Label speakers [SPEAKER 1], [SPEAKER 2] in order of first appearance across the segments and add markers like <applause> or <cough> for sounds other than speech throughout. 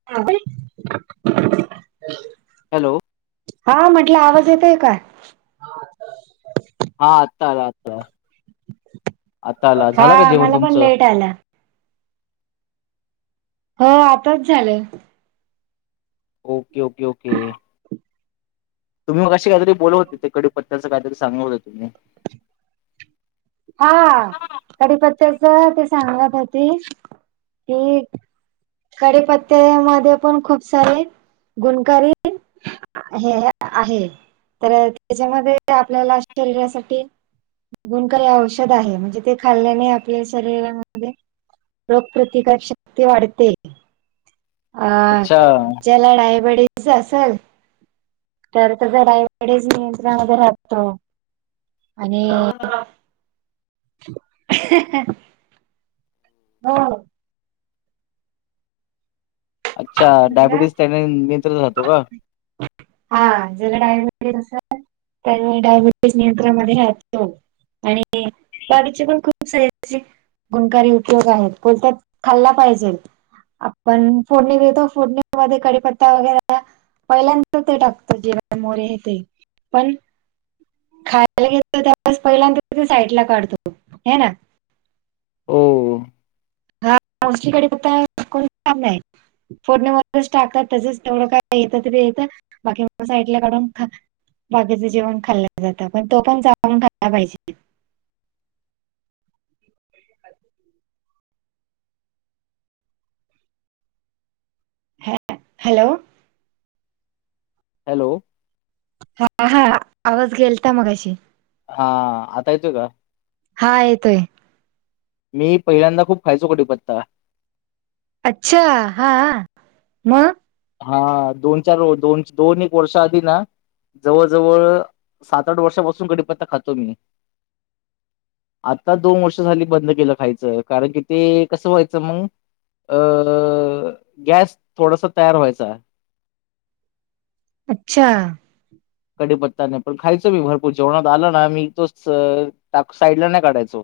[SPEAKER 1] <unintelligible>
[SPEAKER 2] Hello.
[SPEAKER 1] हां म्हटलं आवाज येतोय काय?
[SPEAKER 2] हा आता आला आता आता आला झाला का
[SPEAKER 1] हा
[SPEAKER 2] जेवण
[SPEAKER 1] मला पण
[SPEAKER 2] तुमचं?
[SPEAKER 1] लेट आला. हो आताच झालं.
[SPEAKER 2] Okay okay okay. तुम्ही मगाशी काहीतरी बोलव होते ते कढीपत्याचं काहीरी सांगत होते.
[SPEAKER 1] हा कडीपत्याच ते सांगत होती की कडीपत्त्या मध्ये पण खूप सारे गुणकारी हे हे आहे तर त्याच्यामध्ये आपल्याला शरीरासाठी गुणकाररी औषध आहे म्हणजे ते खाल्ल्याने आपल्या शरीरामध्ये रोगप्रतिकार शक्ती वाढते. अ
[SPEAKER 2] अच्छा
[SPEAKER 1] ज्याला डायबेटीस असेल. तर त <unintelligible> रायवाडेच नियंत्रण वग राहतो आणि. हो.
[SPEAKER 2] अच्छा
[SPEAKER 1] म्हटलं
[SPEAKER 2] डायबिटीस त्याने नियंत्र राहातो का.
[SPEAKER 1] हा ज डायबिटीस असेल त्या डायबिटीस नियंत्रण म राो <inaudible> आणि बागचे पण खूप सारे अस. गुणकारी उपयोग आहेत बोलत खाल्ला पाहिजे आपण फोडणी देतो. फोडण्यामध्ये कडीपत्ता वगैरे. पहिल्यांतर ते टाकत जेव्हा मोरे आहे ते पण. खायला घेतो त्यास पहिल्यांद साईड ला काढतो हे ना.
[SPEAKER 2] हो
[SPEAKER 1] मासकडे आता कोण च आहे <inaudible> फोडण्यामध्येच टाकतात त्याच तेवढं का येत तरी येतं बाकी साईडला काढून खा बाकीचं जेवण खाल्लं जातं पण तो पण जानू खायला पाहिजे. अल. हॅ- हॅलो.
[SPEAKER 2] हॅलो.
[SPEAKER 1] हा हा आवाज गेलता मघाशी.
[SPEAKER 2] हा आता येतोय का.
[SPEAKER 1] हा येतोय
[SPEAKER 2] मी पहिल्यांदा खूप खायचं कढीपत्ता.
[SPEAKER 1] अच्छा हा मग.
[SPEAKER 2] हा दोन चार दोन दोन एक वर्ष आधी ना. जवळ जवळ सात आठ वर्षापासून कडीपत्ता खातो मी. आता दोन वर्ष झाली बंद केलं खायचं कारण की ते कसं व्हायचं मग. अ गॅस थोडस तयार व्हायचा.
[SPEAKER 1] अच्छा.
[SPEAKER 2] कडीपत्ता नाही पण खायचो मी भरपूर जेवणात आल ना मी तो टा साईडला नाही काढायचो.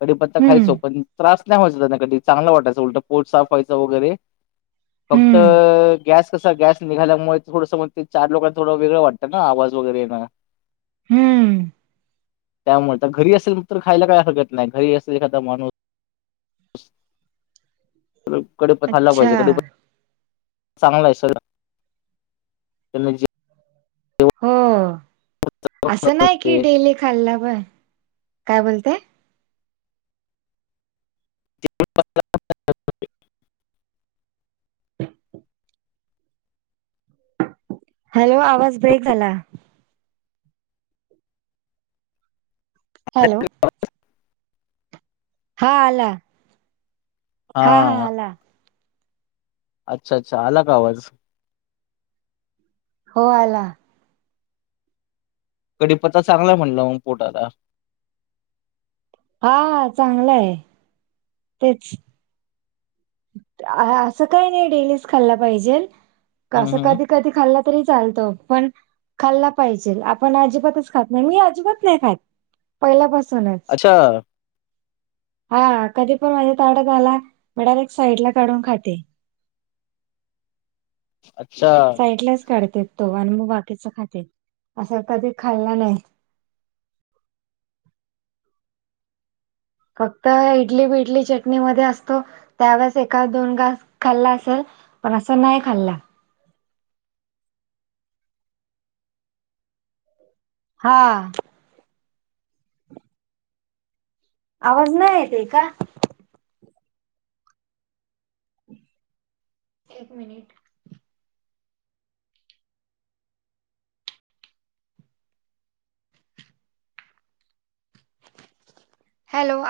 [SPEAKER 2] <inaudible> कडीपत्ता
[SPEAKER 1] हम्म
[SPEAKER 2] खायचो पण त्रास नाही व्हायचं त्यांना कधी चांगलं वाटायचं उलट पोट साफ व्हायचं वगैरे. फक्त
[SPEAKER 1] हम्म
[SPEAKER 2] गॅस कस गॅस निघाल्यामुळे थोडंस म ते चार लोकांना थोडं वेगळं वाटत. ना आवाज वगैरे ये ना.
[SPEAKER 1] हम्म.
[SPEAKER 2] त्यामुळे तर घरी असेल तर खायला काय हरकत नाही घरी असेल एखादा माणूस. कढीपता खाल्ला
[SPEAKER 1] अच्छा
[SPEAKER 2] पाहिजे कडे चांगला आहे स <unintelligible>
[SPEAKER 1] हो असं नाही की
[SPEAKER 2] ते.
[SPEAKER 1] डेली खाल्ला पय काय बोलतेय.
[SPEAKER 2] <inaudible>
[SPEAKER 1] हॅलो आवाज ब्रेक झाला. हॅलो. हा आला. हा हा आला.
[SPEAKER 2] अच्छा अच्छा आला का आवाज.
[SPEAKER 1] हो आला.
[SPEAKER 2] कडीपत्ता चांगलाय म्हणलं म पोटाला.
[SPEAKER 1] हा हा चांगलं आहे. तेच. असं काही नाही डेलीच खाल्ला पाहिजे
[SPEAKER 2] हम्म
[SPEAKER 1] असं
[SPEAKER 2] हम्म.
[SPEAKER 1] कधी. कधी खाल्ला तरी चालतो प न. खाल्ला पाहिजे आपण अजिबातच खात नाही मी अजिबात नाही खात पहिल्यापासूनच.
[SPEAKER 2] अच्छा.
[SPEAKER 1] हा कधी पण माझ्या तड्यात आला म्हड एक साईड ला काढून खाते
[SPEAKER 2] अच्छा
[SPEAKER 1] काढ तो आणि मग बाकीच खाते असं कधी खाल्ला नाही फक्त इडली बिडली चटणी मध्ये असतो त्यावेळेस एका दोन, घास खाल्ला असेल पण असं नाही खाल्ला हा आवाज नाही येत का एक मिनिट हॅलो